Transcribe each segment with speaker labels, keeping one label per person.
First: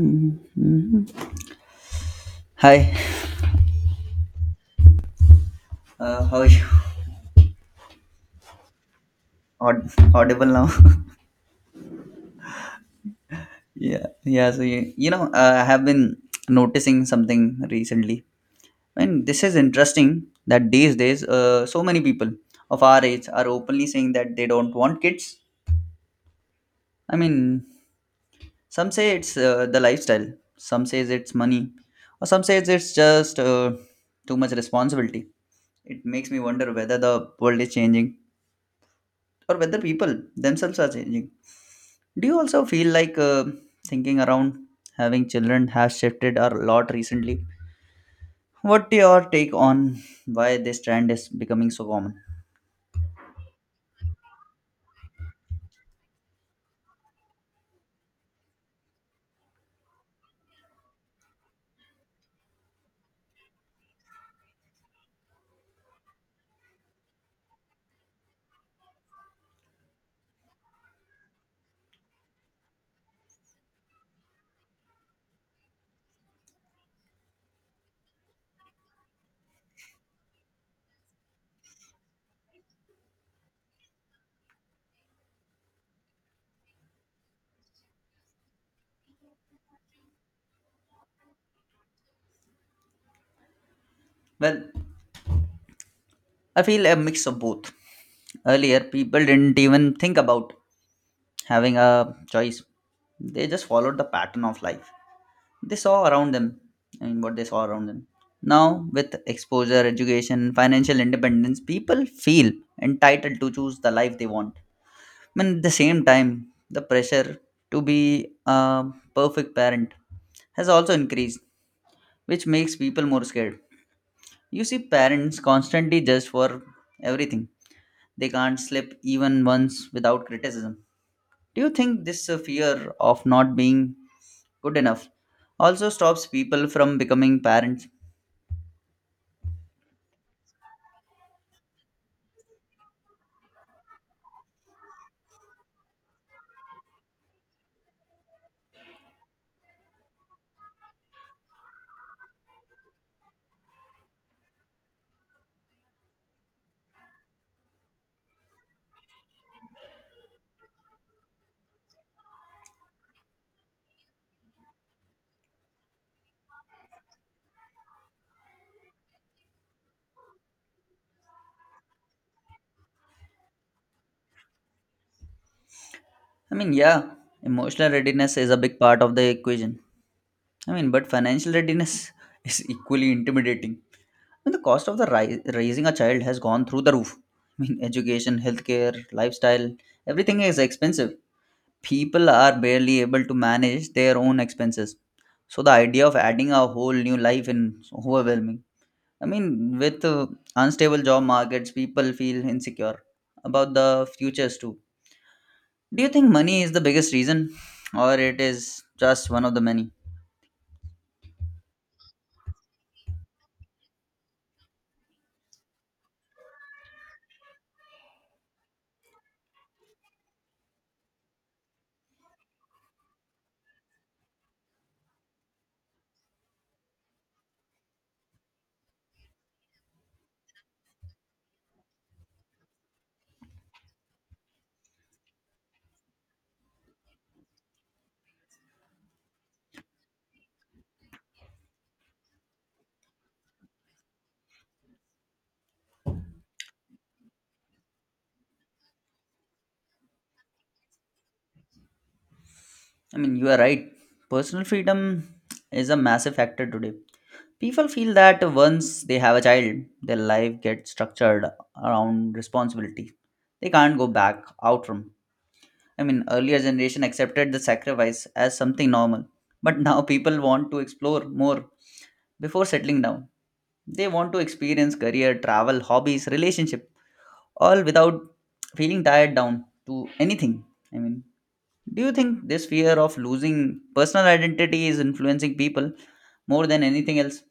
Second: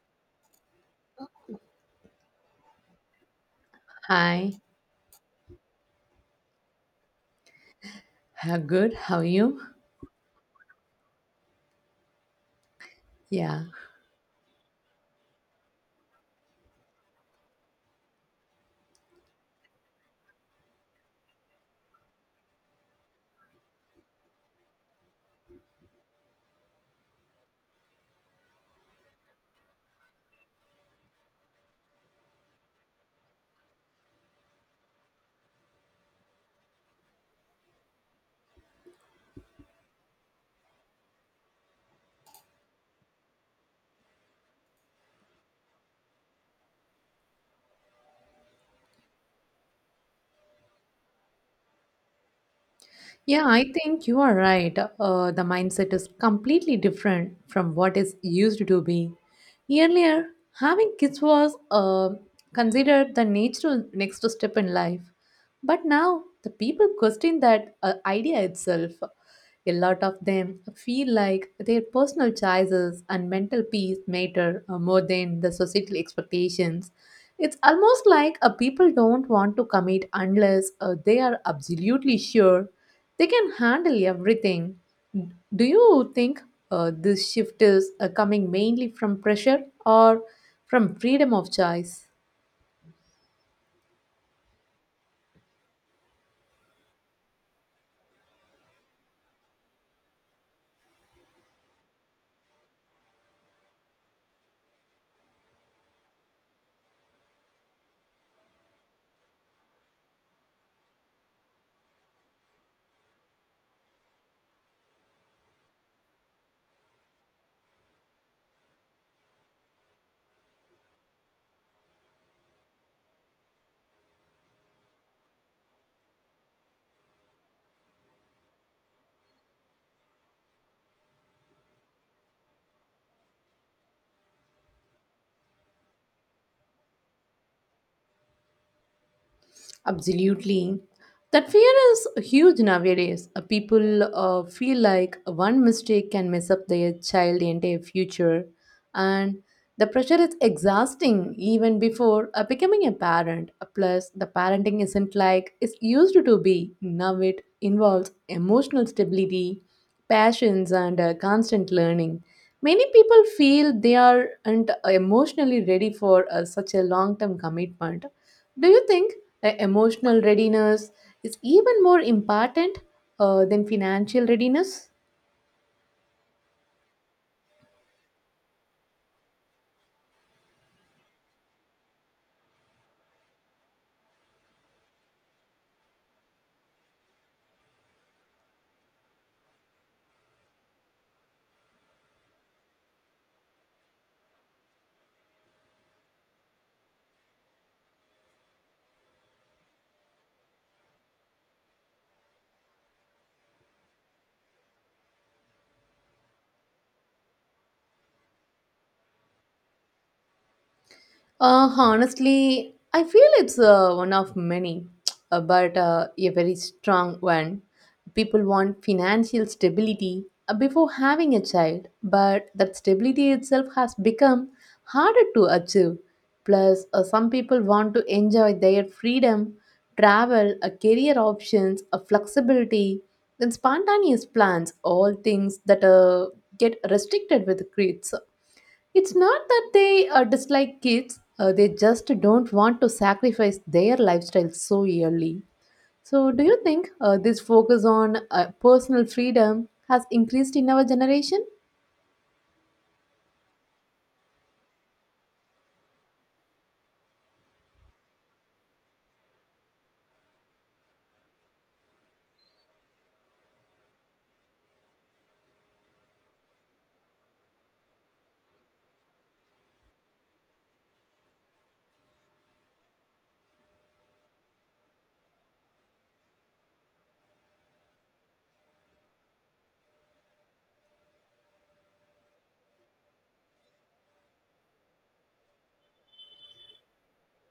Speaker 1: Mhm. Hi,
Speaker 2: Hi,
Speaker 1: how are you?
Speaker 2: Good. How are you?
Speaker 1: Aud- Audible now?
Speaker 2: Yeah.
Speaker 1: Yeah, yeah. So I have been noticing something recently, and this is interesting that these days, so many people of our age are openly saying that they don't want kids. I mean, some say it's the lifestyle, some says it's money, or some says it's just too much responsibility. It makes me wonder whether the world is changing or whether people themselves are changing. Do you also feel like thinking around having children has shifted a lot recently? What your take on why this trend is becoming so common?
Speaker 2: Yeah, I think you are right. The mindset is completely different from what is used to be. Earlier, having kids was considered the natural next step in life. But now, the people question that idea itself. A lot of them feel like their personal choices and mental peace matter more than the societal expectations. It's almost like a people don't want to commit unless they are absolutely sure they can handle everything. Do you think this shift is coming mainly from pressure or from freedom of choice?
Speaker 1: Well, I feel a mix of both. Earlier, people didn't even think about having a choice. They just followed the pattern of life. They saw around them and what they saw around them. Now, with exposure, education, financial independence, people feel entitled to choose the life they want. At the same time, the pressure to be a perfect parent has also increased, which makes people more scared. You see parents constantly judged for everything. They can't sleep even once without criticism. Do you think this fear of not being good enough also stops people from becoming parents?
Speaker 2: Absolutely. That fear is huge nowadays. People feel like one mistake can mess up their child entire future, and the pressure is exhausting even before becoming a parent. Plus, the parenting isn't like it's used to be. Now it involves emotional stability, passions, and constant learning. Many people feel they aren't emotionally ready for such a long term commitment. Do you think emotional readiness is even more important than financial readiness?
Speaker 1: Yeah, emotional readiness is a big part of the equation. I mean, but financial readiness is equally intimidating. And the cost of the raising a child has gone through the roof. I mean, education, healthcare, lifestyle, everything is expensive. People are barely able to manage their own expenses. So the idea of adding a whole new life is overwhelming. I mean, with unstable job markets, people feel insecure about the futures too. Do you think money is the biggest reason, or it is just one of the many?
Speaker 2: Honestly, I feel it's one of many, but a very strong one. People want financial stability before having a child, but that stability itself has become harder to achieve. Plus, some people want to enjoy their freedom, travel, career options, flexibility, then spontaneous plans, all things that get restricted with kids. It's not that they dislike kids, they just don't want to sacrifice their lifestyle so early. So, do you think this focus on personal freedom has increased in our generation?
Speaker 1: You are right. Personal freedom is a massive factor today. People feel that once they have a child, their life gets structured around responsibility. They can't go back out from. I mean, earlier generation accepted the sacrifice as something normal, but now people want to explore more before settling down. They want to experience career, travel, hobbies, relationship, all without feeling tied down to anything. I mean, do you think this fear of losing personal identity is influencing people more than anything else?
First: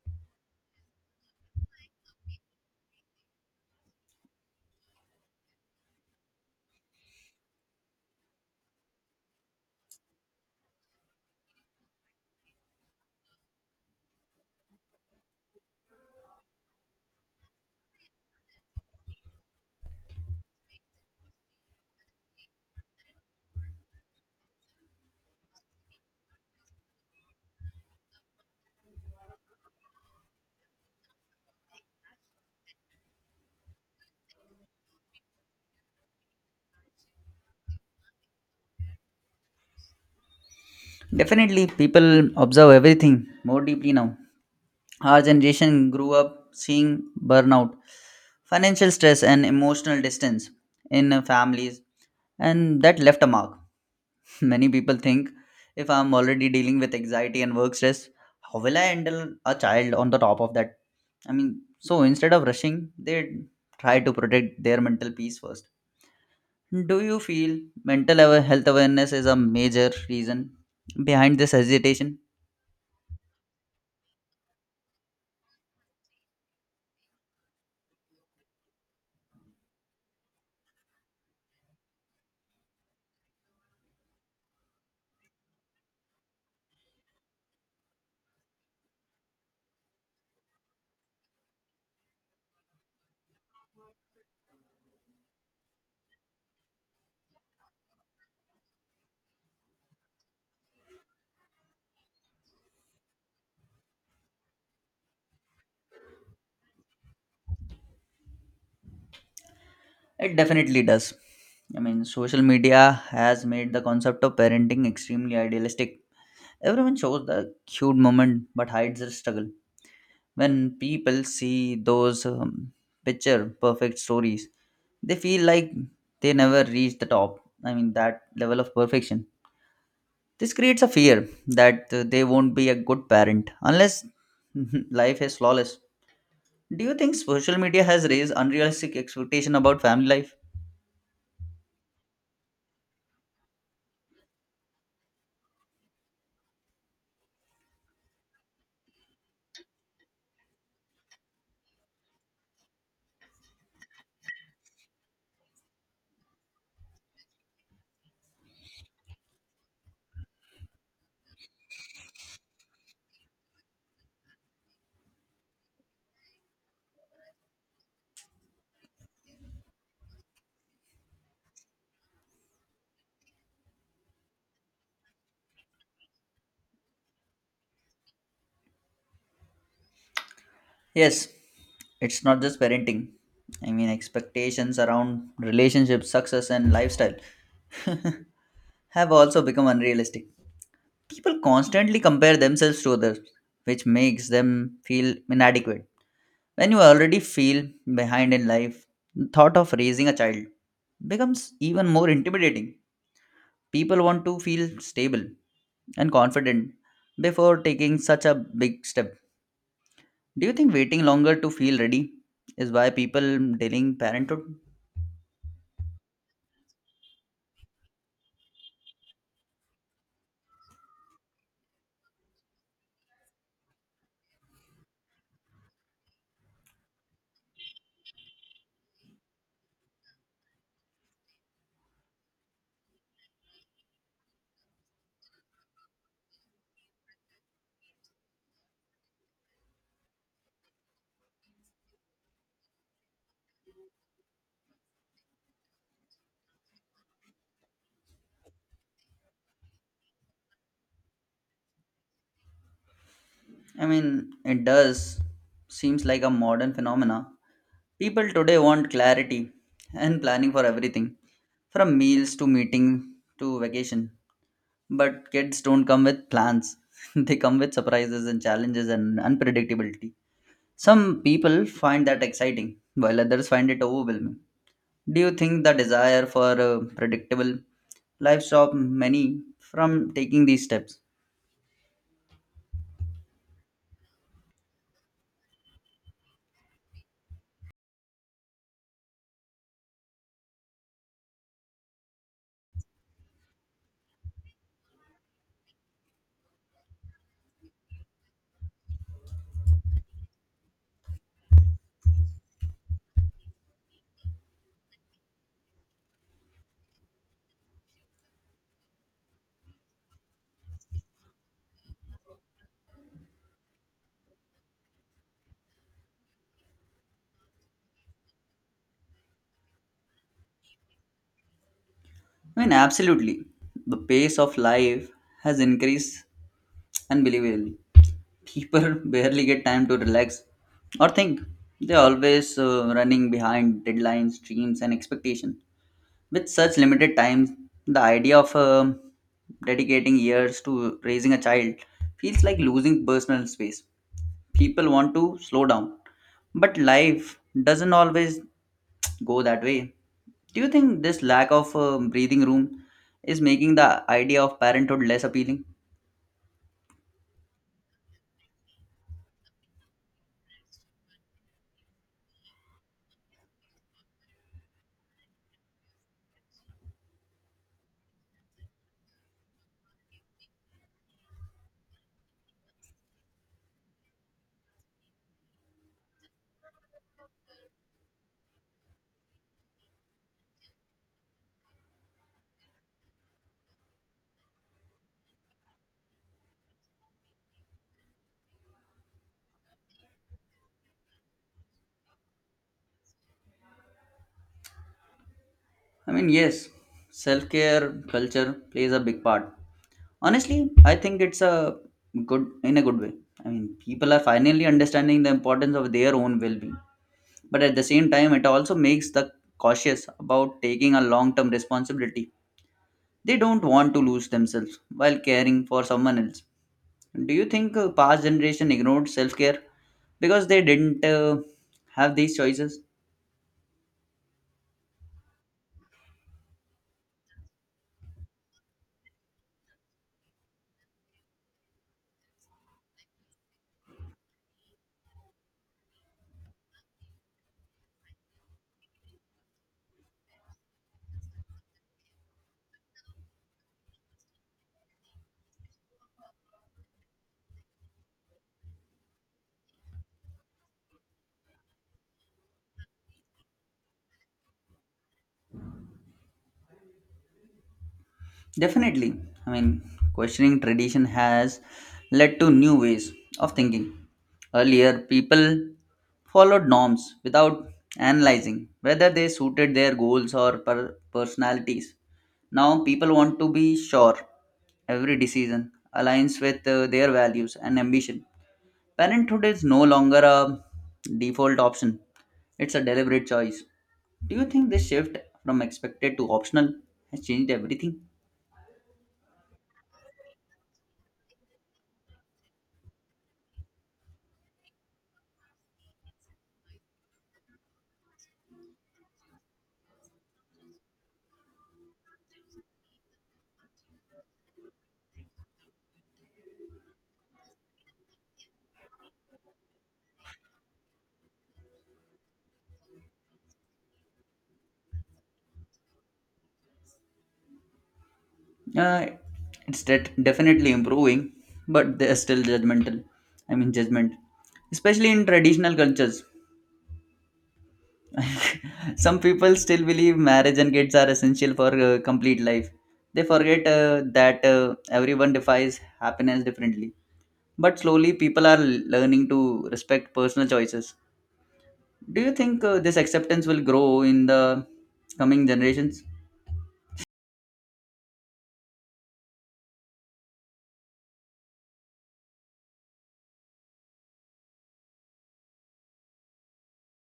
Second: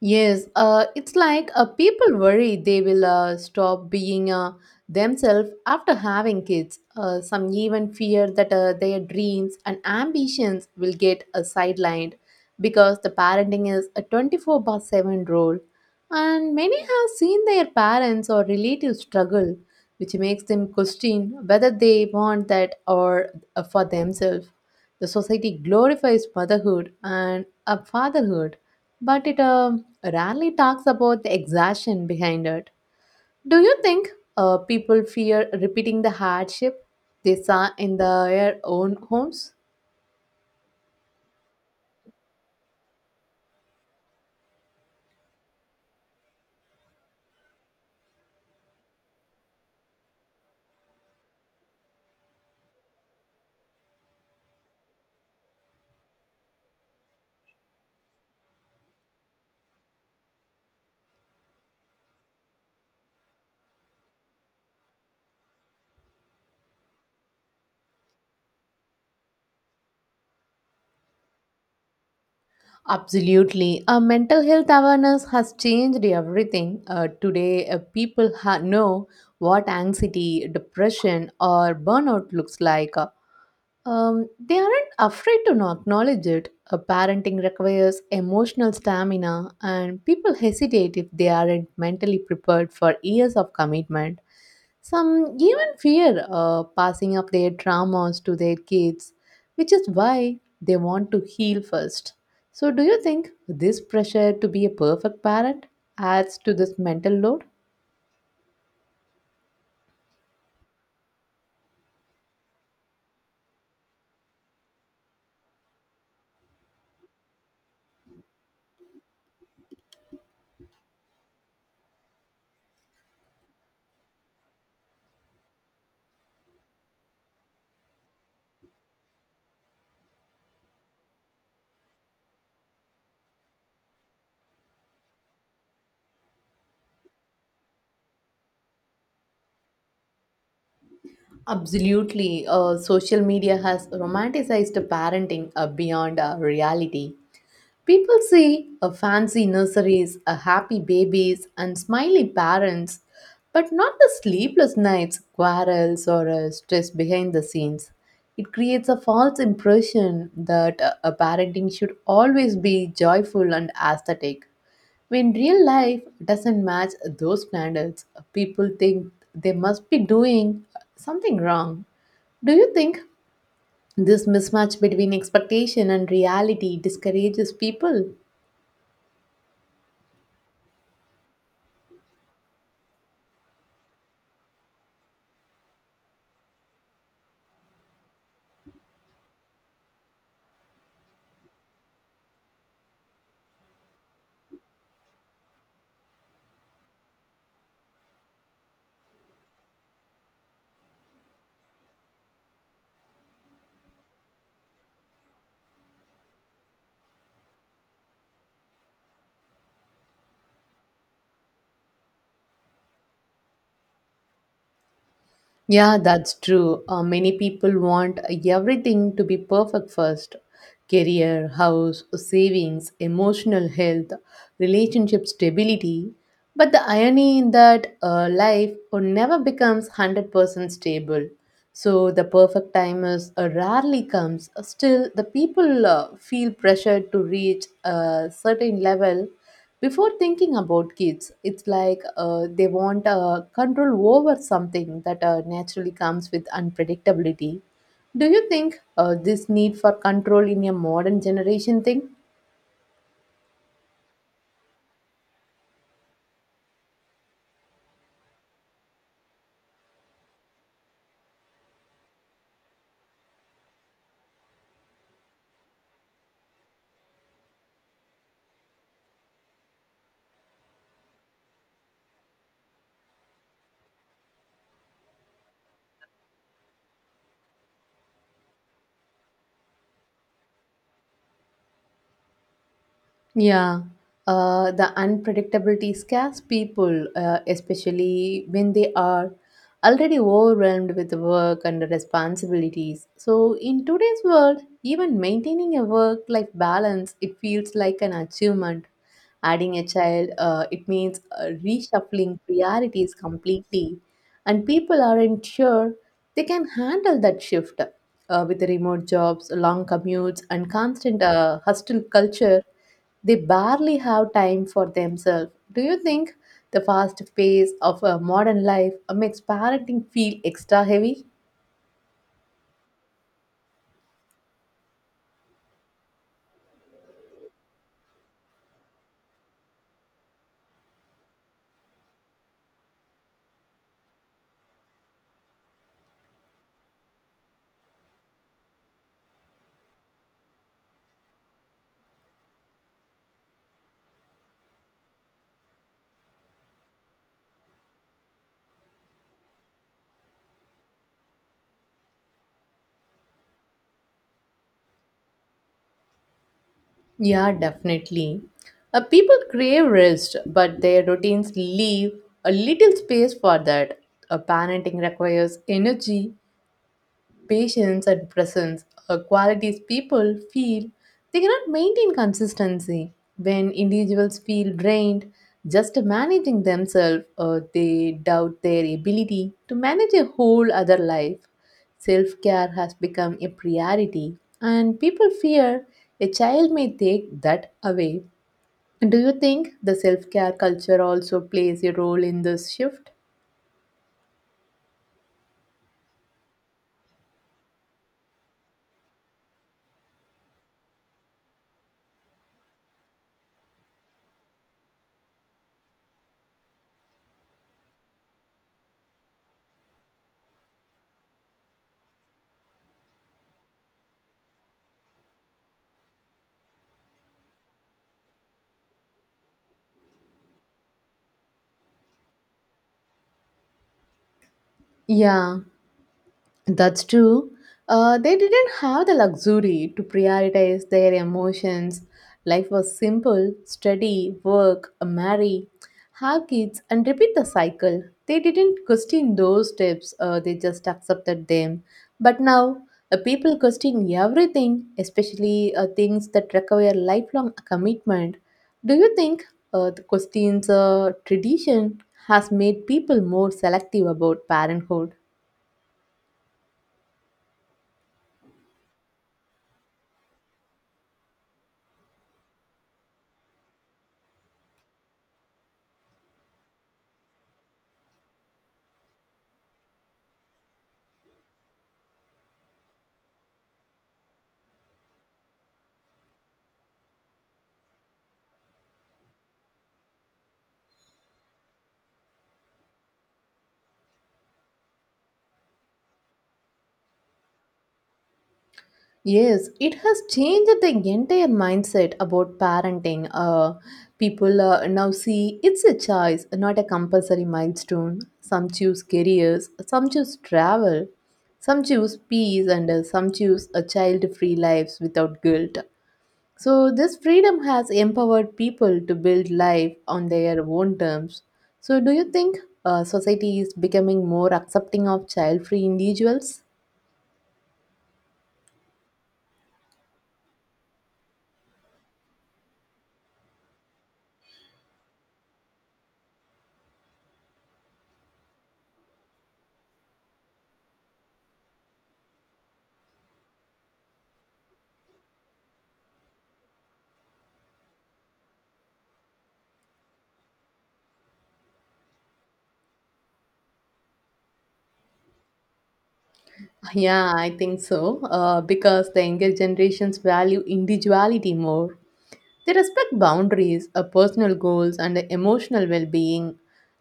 Speaker 2: Yes, it's like people worry they will stop being themselves after having kids. Some even fear that their dreams and ambitions will get sidelined because the parenting is a 24 by 7 role. And many have seen their parents or relatives struggle, which makes them question whether they want that or for themselves. The society glorifies motherhood and fatherhood but it rarely talks about the exhaustion behind it. Do you think people fear repeating the hardship they saw in their own homes?
Speaker 1: Definitely, people observe everything more deeply now. Our generation grew up seeing burnout, financial stress, and emotional distance in families, and that left a mark. Many people think if I'm already dealing with anxiety and work stress, how will I handle a child on the top of that? I mean, so instead of rushing, they try to protect their mental peace first. Do you feel mental health awareness is a major reason behind this hesitation?
Speaker 2: Absolutely. Mental health awareness has changed everything. Today, people know what anxiety, depression, or burnout looks like. They aren't afraid to not acknowledge it. A parenting requires emotional stamina, and people hesitate if they aren't mentally prepared for years of commitment. Some even fear passing of their traumas to their kids, which is why they want to heal first. So, do you think this pressure to be a perfect parent adds to this mental load?
Speaker 1: It definitely does. I mean, social media has made the concept of parenting extremely idealistic. Everyone shows the cute moment but hides the struggle. When people see those picture perfect stories, they feel like they never reach the top. I mean, that level of perfection. This creates a fear that they won't be a good parent unless life is flawless. Do you think social media has raised unrealistic expectation about family life?
Speaker 2: Absolutely. Social media has romanticized parenting beyond reality. People see a fancy nurseries, a happy babies, and smiley parents, but not the sleepless nights, quarrels, or stress behind the scenes. It creates a false impression that a parenting should always be joyful and aesthetic. When real life doesn't match those standards, people think they must be doing something wrong. Do you think this mismatch between expectation and reality discourages people?
Speaker 1: Yes, it's not just parenting. I mean, expectations around relationships, success, and lifestyle have also become unrealistic. People constantly compare themselves to others, which makes them feel inadequate. When you already feel behind in life, the thought of raising a child becomes even more intimidating. People want to feel stable and confident before taking such a big step. Do you think waiting longer to feel ready is why people delaying parenthood?
Speaker 2: Yeah, that's true. Many people want everything to be perfect first career, house, savings, emotional health, relationship stability. But the irony in that life never becomes 100% stable. So the perfect time is rarely comes. Still, the people feel pressured to reach a certain level before thinking about kids, it's like they want control over something that naturally comes with unpredictability. Do you think this need for control in a modern generation thing?
Speaker 1: It does seems like a modern phenomena. People today want clarity and planning for everything, from meals to meeting to vacation. But kids don't come with plans. They come with surprises and challenges and unpredictability. Some people find that exciting, while others find it overwhelming. Do you think the desire for a predictable life stops many from taking these steps?
Speaker 2: Yeah, the unpredictability scares people, especially when they are already overwhelmed with work and responsibilities. So, in today's world, even maintaining a work life balance, it feels like an achievement. Adding a child, it means reshuffling priorities completely, and people aren't sure they can handle that shift. With the remote jobs, long commutes, and constant hostile culture, they barely have time for themselves. Do you think the fast pace of a modern life makes parenting feel extra heavy?
Speaker 1: Absolutely. The pace of life has increased unbelievably. People barely get time to relax or think. They're always running behind deadlines, dreams, and expectations. With such limited time, the idea of dedicating years to raising a child feels like losing personal space. People want to slow down, but life doesn't always go that way. Do you think this lack of breathing room is making the idea of parenthood less appealing?
Speaker 2: Yeah, definitely. People crave rest, but their routines leave a little space for that. Parenting requires energy. Patience and presence are qualities people feel they cannot maintain consistency. When individuals feel drained just managing themselves, they doubt their ability to manage a whole other life. Self care has become a priority, and people fear a child may take that away. Do you think the self care culture also plays a role in this shift?
Speaker 1: Yes, self-care culture plays a big part. Honestly, I think it's a good in a good way. I mean, people are finally understanding the importance of their own well-being, but at the same time, it also makes the cautious about taking a long-term responsibility. They don't want to lose themselves while caring for someone else. Do you think past generation ignored self-care because they didn't have these choices?
Speaker 2: Yeah, that's true. They didn't have the luxury to prioritize their emotions. Life was simple study, work, marry, have kids, and repeat the cycle. They didn't question those steps, they just accepted them. But now, people question everything, especially things that require lifelong commitment. Do you think the questions tradition has made people more selective about parenthood?
Speaker 1: Definitely. I mean, questioning tradition has led to new ways of thinking. Earlier, people followed norms without analyzing whether they suited their goals or personalities. Now, people want to be sure every decision aligns with their values and ambition. Parenthood is no longer a default option, it's a deliberate choice. Do you think this shift from expected to optional has changed everything?
Speaker 2: Yes, it has changed the entire mindset about parenting. People now see it's a choice, not a compulsory milestone. Some choose careers, some choose travel, some choose peace, and some choose a child-free lives without guilt. So this freedom has empowered people to build life on their own terms. So do you think society is becoming more accepting of child-free individuals?
Speaker 1: Uh, it's definitely improving, but they're still judgmental. I mean, judgment, especially in traditional cultures. Some people still believe marriage and kids are essential for complete life. They forget that everyone defines happiness differently. But slowly, people are learning to respect personal choices. Do you think this acceptance will grow in the coming generations?
Speaker 2: Yeah, I think so. Because the younger generations value individuality more. They respect boundaries, personal goals, and emotional well being.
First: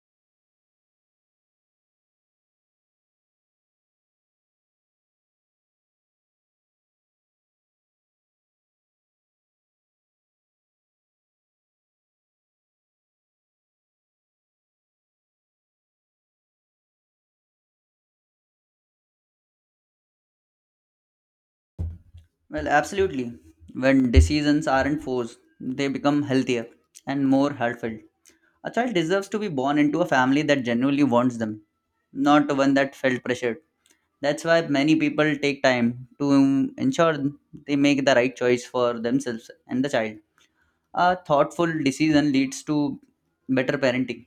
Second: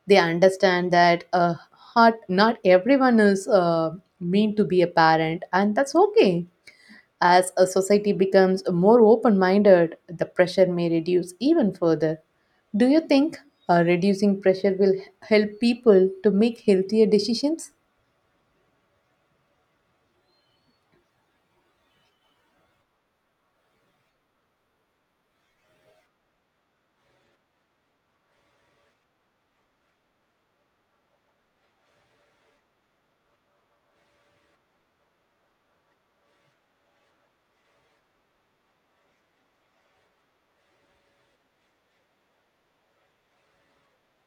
Speaker 2: They understand that not everyone is meant to be a parent, and that's okay. As a society becomes more open minded, the pressure may reduce even further. Do you think reducing pressure will help people to make healthier decisions?
Speaker 1: Well, absolutely. When decisions aren't forced, they become healthier and more heartfelt. A child deserves to be born into a family that genuinely wants them, not one that felt pressured. That's why many people take time to ensure they make the right choice for themselves and the child. A thoughtful decision leads to better parenting.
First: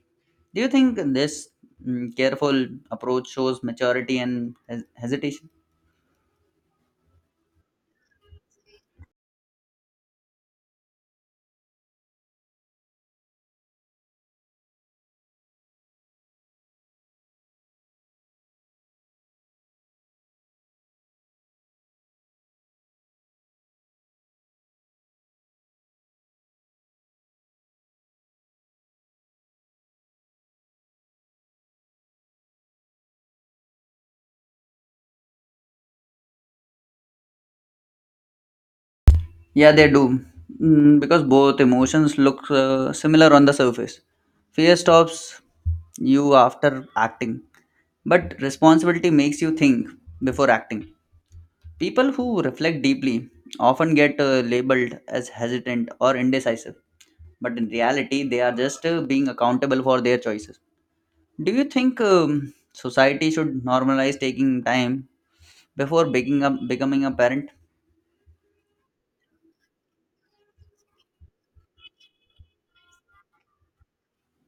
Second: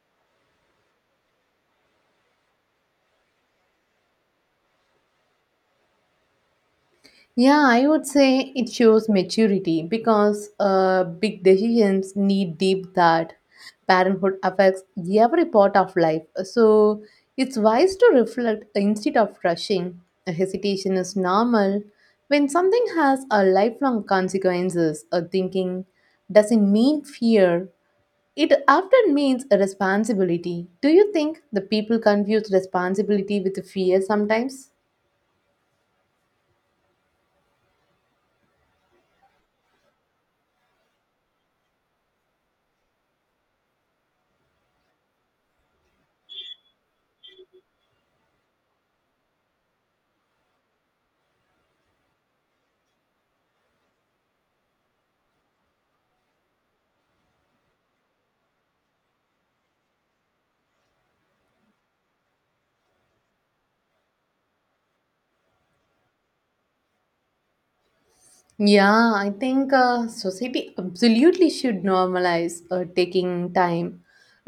Speaker 1: Do you think this careful approach shows maturity and hesitation?
Speaker 2: Yeah, I would say it shows maturity because big decisions need deep thought. Parenthood affects every part of life. So it's wise to reflect instead of rushing. Hesitation is normal. When something has a lifelong consequences, a thinking doesn't mean fear. It often means a responsibility. Do you think the people confuse responsibility with fear sometimes?
Speaker 1: Yeah, they do. Mm, because both emotions look similar on the surface. Fear stops you after acting, but responsibility makes you think before acting. People who reflect deeply often get labeled as hesitant or indecisive, but in reality, they are just being accountable for their choices. Do you think society should normalize taking time before becoming a parent?
Speaker 2: Yeah, I think society absolutely should normalize taking time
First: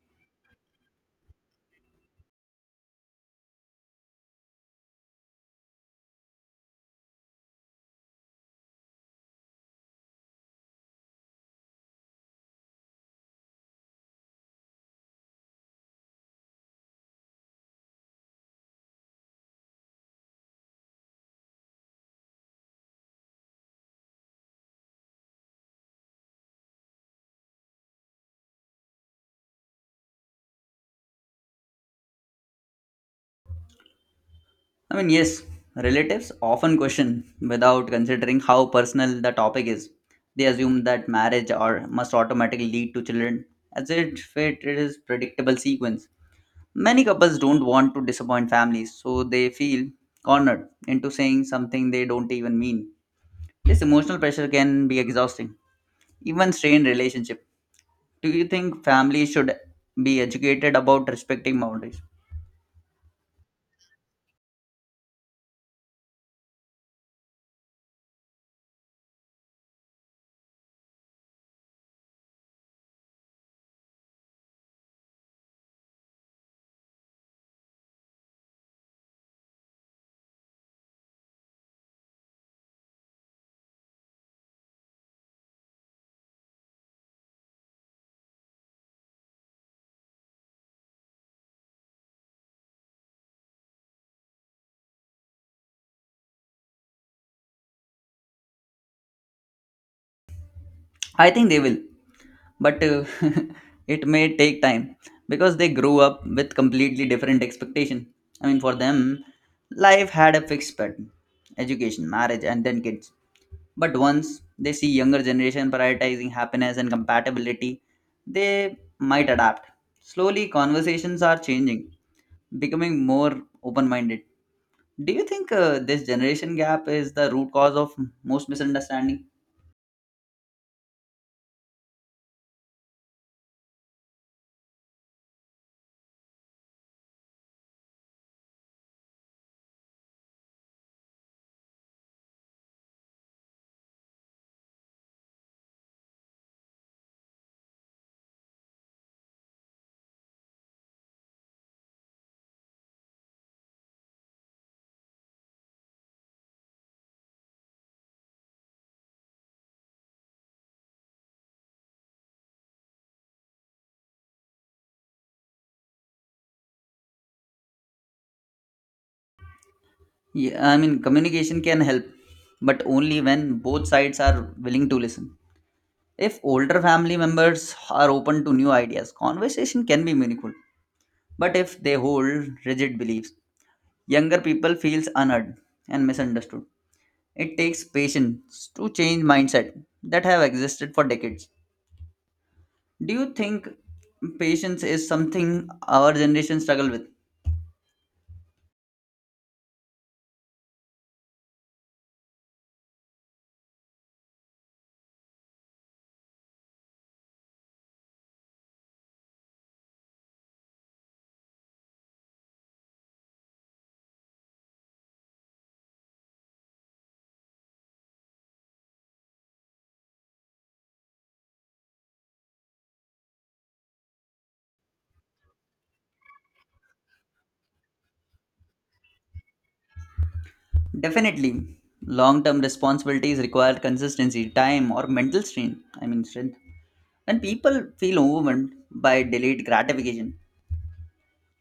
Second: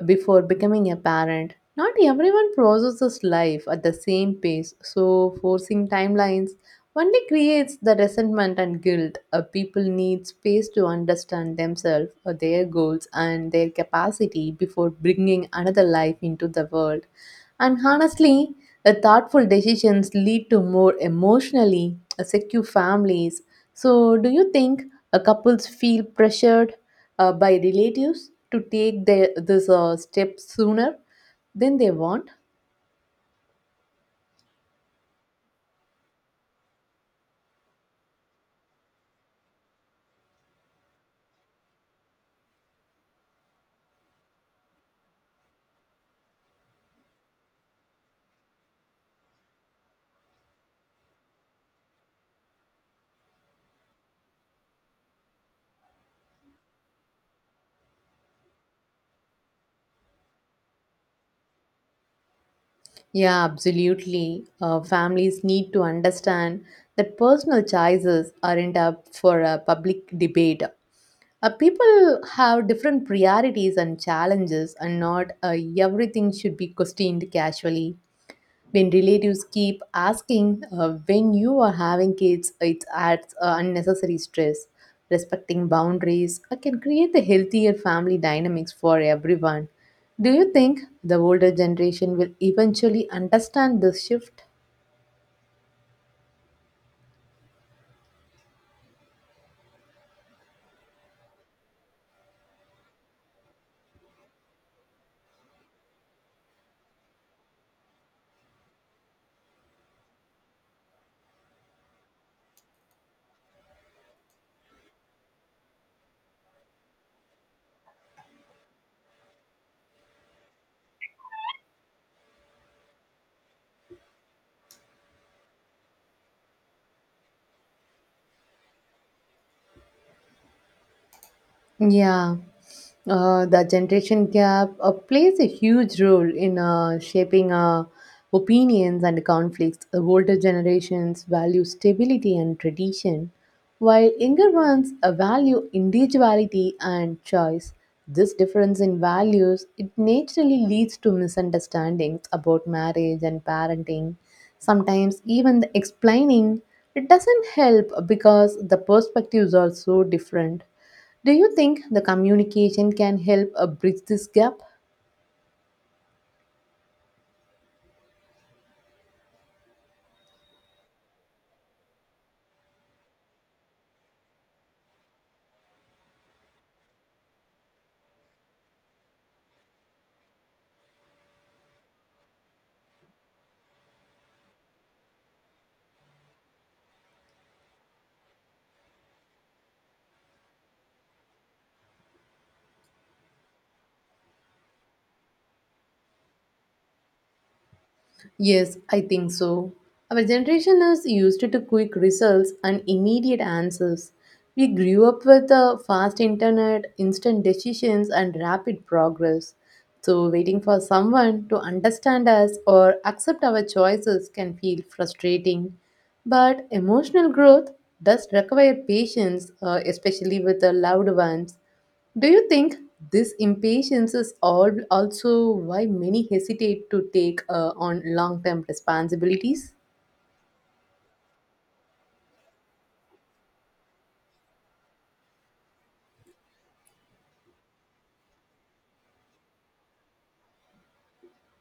Speaker 2: before becoming a parent. Not everyone processes life at the same pace, so forcing timelines only creates the resentment and guilt. People need space to understand themselves, their goals, and their capacity before bringing another life into the world. And honestly, the thoughtful decisions lead to more emotionally secure families. So, do you think couples feel pressured by relatives to take this step sooner than they want?
Speaker 1: Yes, relatives often question without considering how personal the topic is. They assume that marriage or must automatically lead to children, as if it is predictable sequence. Many couples don't want to disappoint families, so they feel cornered into saying something they don't even mean. This emotional pressure can be exhausting, even strained relationships. Do you think families should be educated about respecting boundaries?
Speaker 2: Yeah, absolutely. Families need to understand that personal choices aren't up for a public debate. People have different priorities and challenges, and not everything should be questioned casually. When relatives keep asking when you are having kids, it adds unnecessary stress. Respecting boundaries can create a healthier family dynamics for everyone. Do you think the older generation will eventually understand this shift?
Speaker 1: I think they will, but it may take time because they grew up with completely different expectation. I mean, for them life had a fixed pattern, education marriage and then kids. But once they see younger generation prioritizing happiness and compatibility, they might adapt. Slowly conversations are changing, becoming more open minded. Do you think this generation gap is the root cause of most misunderstanding?
Speaker 2: Yeah, the generation gap plays a huge role in shaping opinions and conflicts. The older generations value stability and tradition, while younger ones value individuality and choice. This difference in values it naturally leads to misunderstandings about marriage and parenting. Sometimes even the explaining it doesn't help because the perspectives are so different. Do you think the communication can help bridge this gap?
Speaker 1: Yeah, I mean, communication can help, but only when both sides are willing to listen. If older family members are open to new ideas, conversation can be meaningful. But if they hold rigid beliefs, younger people feels unheard and misunderstood. It takes patience to change mindset that have existed for decades. Do you think patience is something our generation struggle with?
Speaker 2: Yes, I think so. Our generation is used to quick results and immediate answers. We grew up with the fast internet, instant decisions, and rapid progress. So, waiting for someone to understand us or accept our choices can feel frustrating. But emotional growth does require patience, especially with the loved ones. Do you think this impatience is all also why many hesitate to take on long term responsibilities?
Speaker 1: Definitely, long term responsibilities require consistency, time, or mental strength. I mean, strength. When people feel overwhelmed by delayed gratification,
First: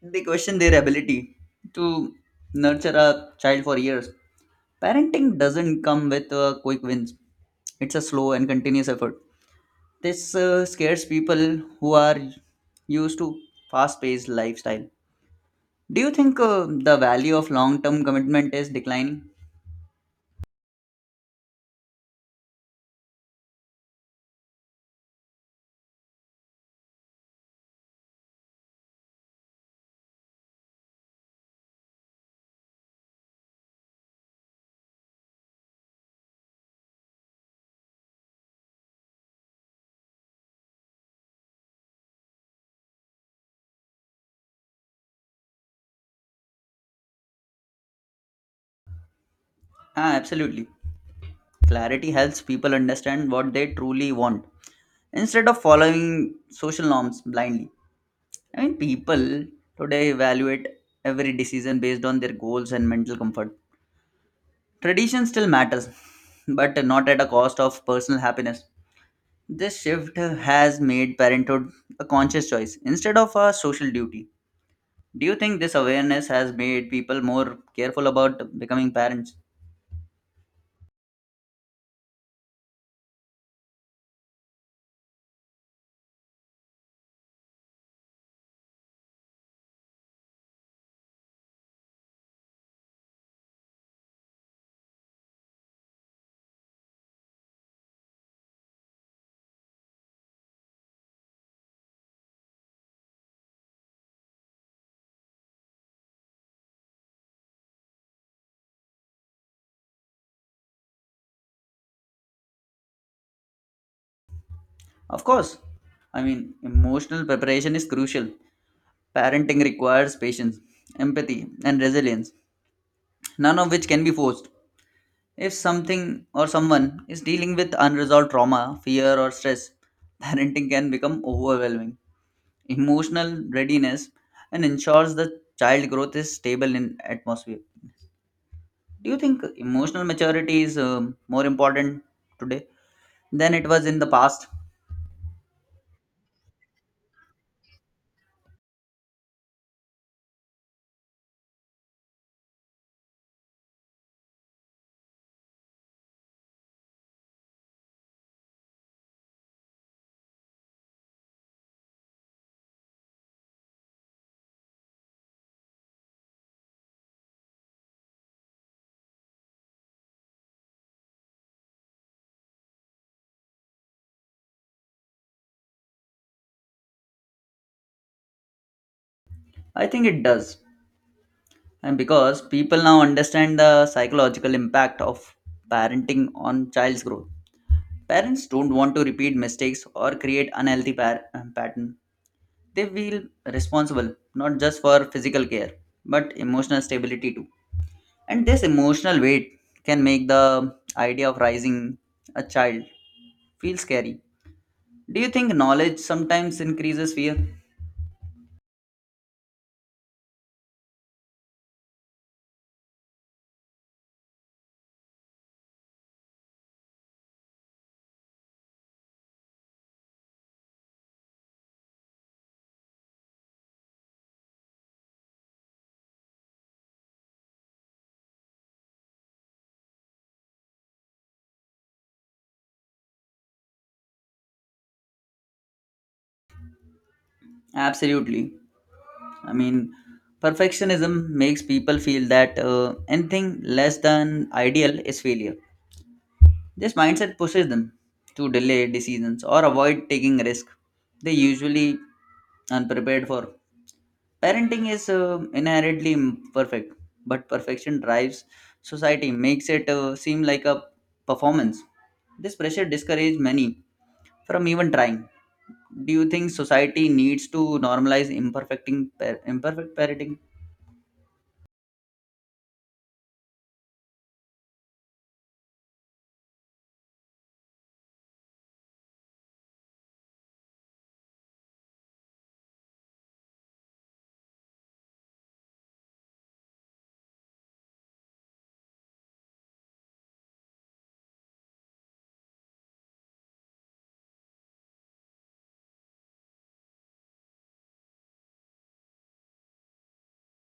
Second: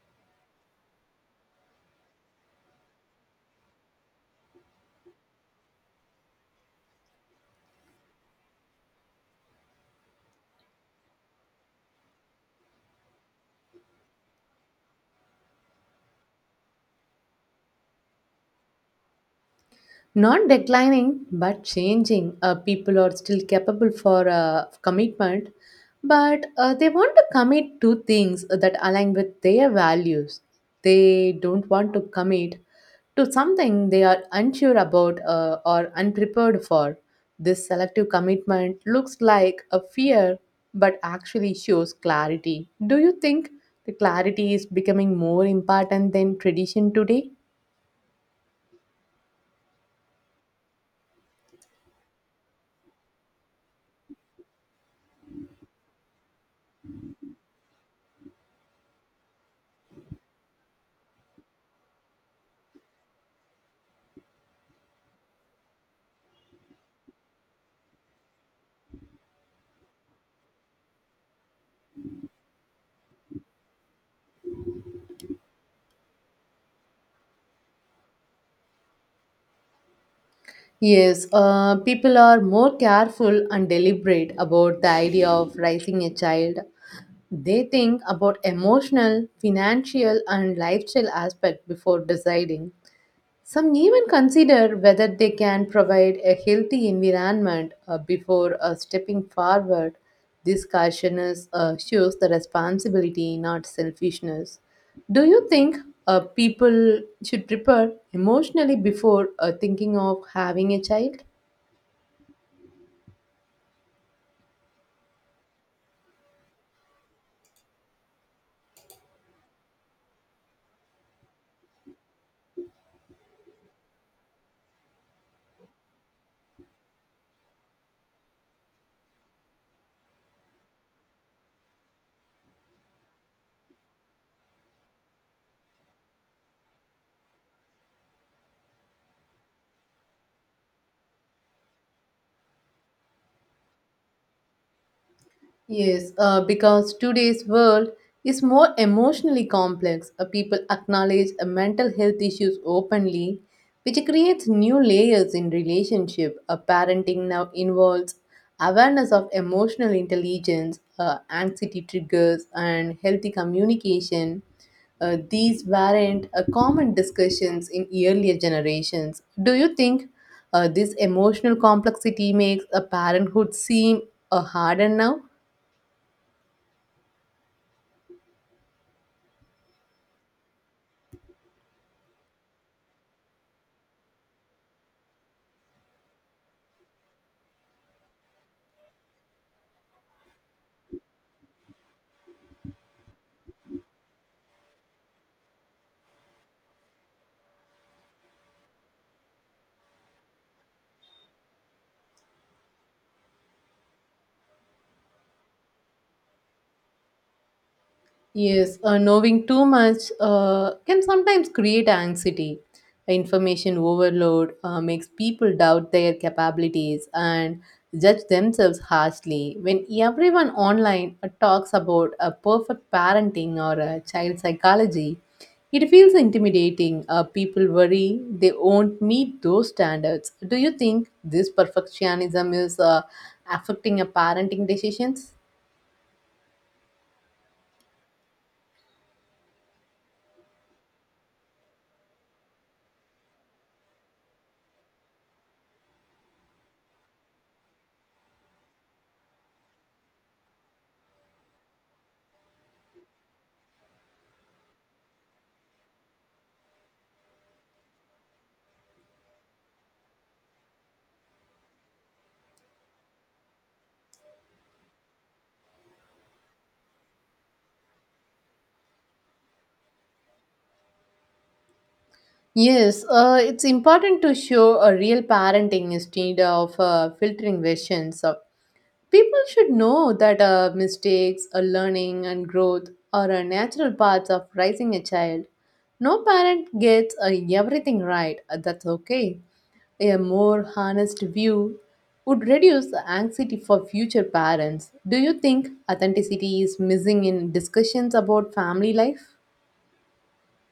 Speaker 1: they question their ability to nurture a child for years. Parenting doesn't come with quick wins, it's a slow and continuous effort. This scares people who are used to fast paced lifestyle. Do you think the value of long term commitment is declining?
Speaker 2: Not declining but changing. Uh, people are still capable for commitment but they want to commit to things that align with their values. They don't want to commit to something they are unsure about, or unprepared for. This selective commitment looks like a fear but actually shows clarity. Do you think the clarity is becoming more important than tradition today?
Speaker 1: Ah, absolutely. Clarity helps people understand what they truly want instead of following social norms blindly. I mean, people today evaluate every decision based on their goals and mental comfort. Tradition still matters, but not at a cost of personal happiness. This shift has made parenthood a conscious choice instead of a social duty. Do you think this awareness has made people more careful about becoming parents?
Speaker 2: Yes, people are more careful and deliberate about the idea of raising a child. They think about emotional, financial, and lifestyle aspect before deciding. Some even consider whether they can provide a healthy environment before stepping forward. This caution is, shows the responsibility, not selfishness. Do you think people should prepare emotionally before thinking of having a child?
Speaker 1: Of course. I mean, emotional preparation is crucial. Parenting requires patience, empathy, and resilience, none of which can be forced. If something or someone is dealing with unresolved trauma, fear, or stress, parenting can become overwhelming. Emotional readiness and ensures the child growth is stable in atmosphere. Do you think emotional maturity is more important today than it was in the past?
Speaker 2: Yes, because today's world is more emotionally complex. People acknowledge mental health issues openly, which creates new layers in relationship. Parenting now involves awareness of emotional intelligence, anxiety triggers, and healthy communication. These weren't common discussions in earlier generations. Do you think this emotional complexity makes a parenthood seem harder now?
Speaker 1: I think it does. And because people now understand the psychological impact of parenting on child's growth. Parents don't want to repeat mistakes or create unhealthy pattern. They feel responsible not just for physical care but emotional stability too. And this emotional weight can make the idea of raising a child feel scary. Do you think knowledge sometimes increases fear?
Speaker 2: Yes, knowing too much can sometimes create anxiety. Information overload makes people doubt their capabilities and judge themselves harshly. When everyone online talks about a perfect parenting or a child psychology, it feels intimidating. People worry they won't meet those standards. Do you think this perfectionism is affecting a parenting decisions?
Speaker 1: Absolutely. I mean, perfectionism makes people feel that anything less than ideal is failure. This mindset pushes them to delay decisions or avoid taking risk. They usually unprepared for. Parenting is inherently imperfect, but perfection drives society, makes it seem like a performance. This pressure discourages many from even trying. Do you think society needs to normalize imperfect parenting?
Speaker 2: Yes, it's important to show a real parenting instead of filtering versions. So people should know that mistakes, learning, and growth are a natural parts of raising a child. No parent gets everything right. That's okay. A more honest view would reduce the anxiety for future parents. Do you think authenticity is missing in discussions about family life?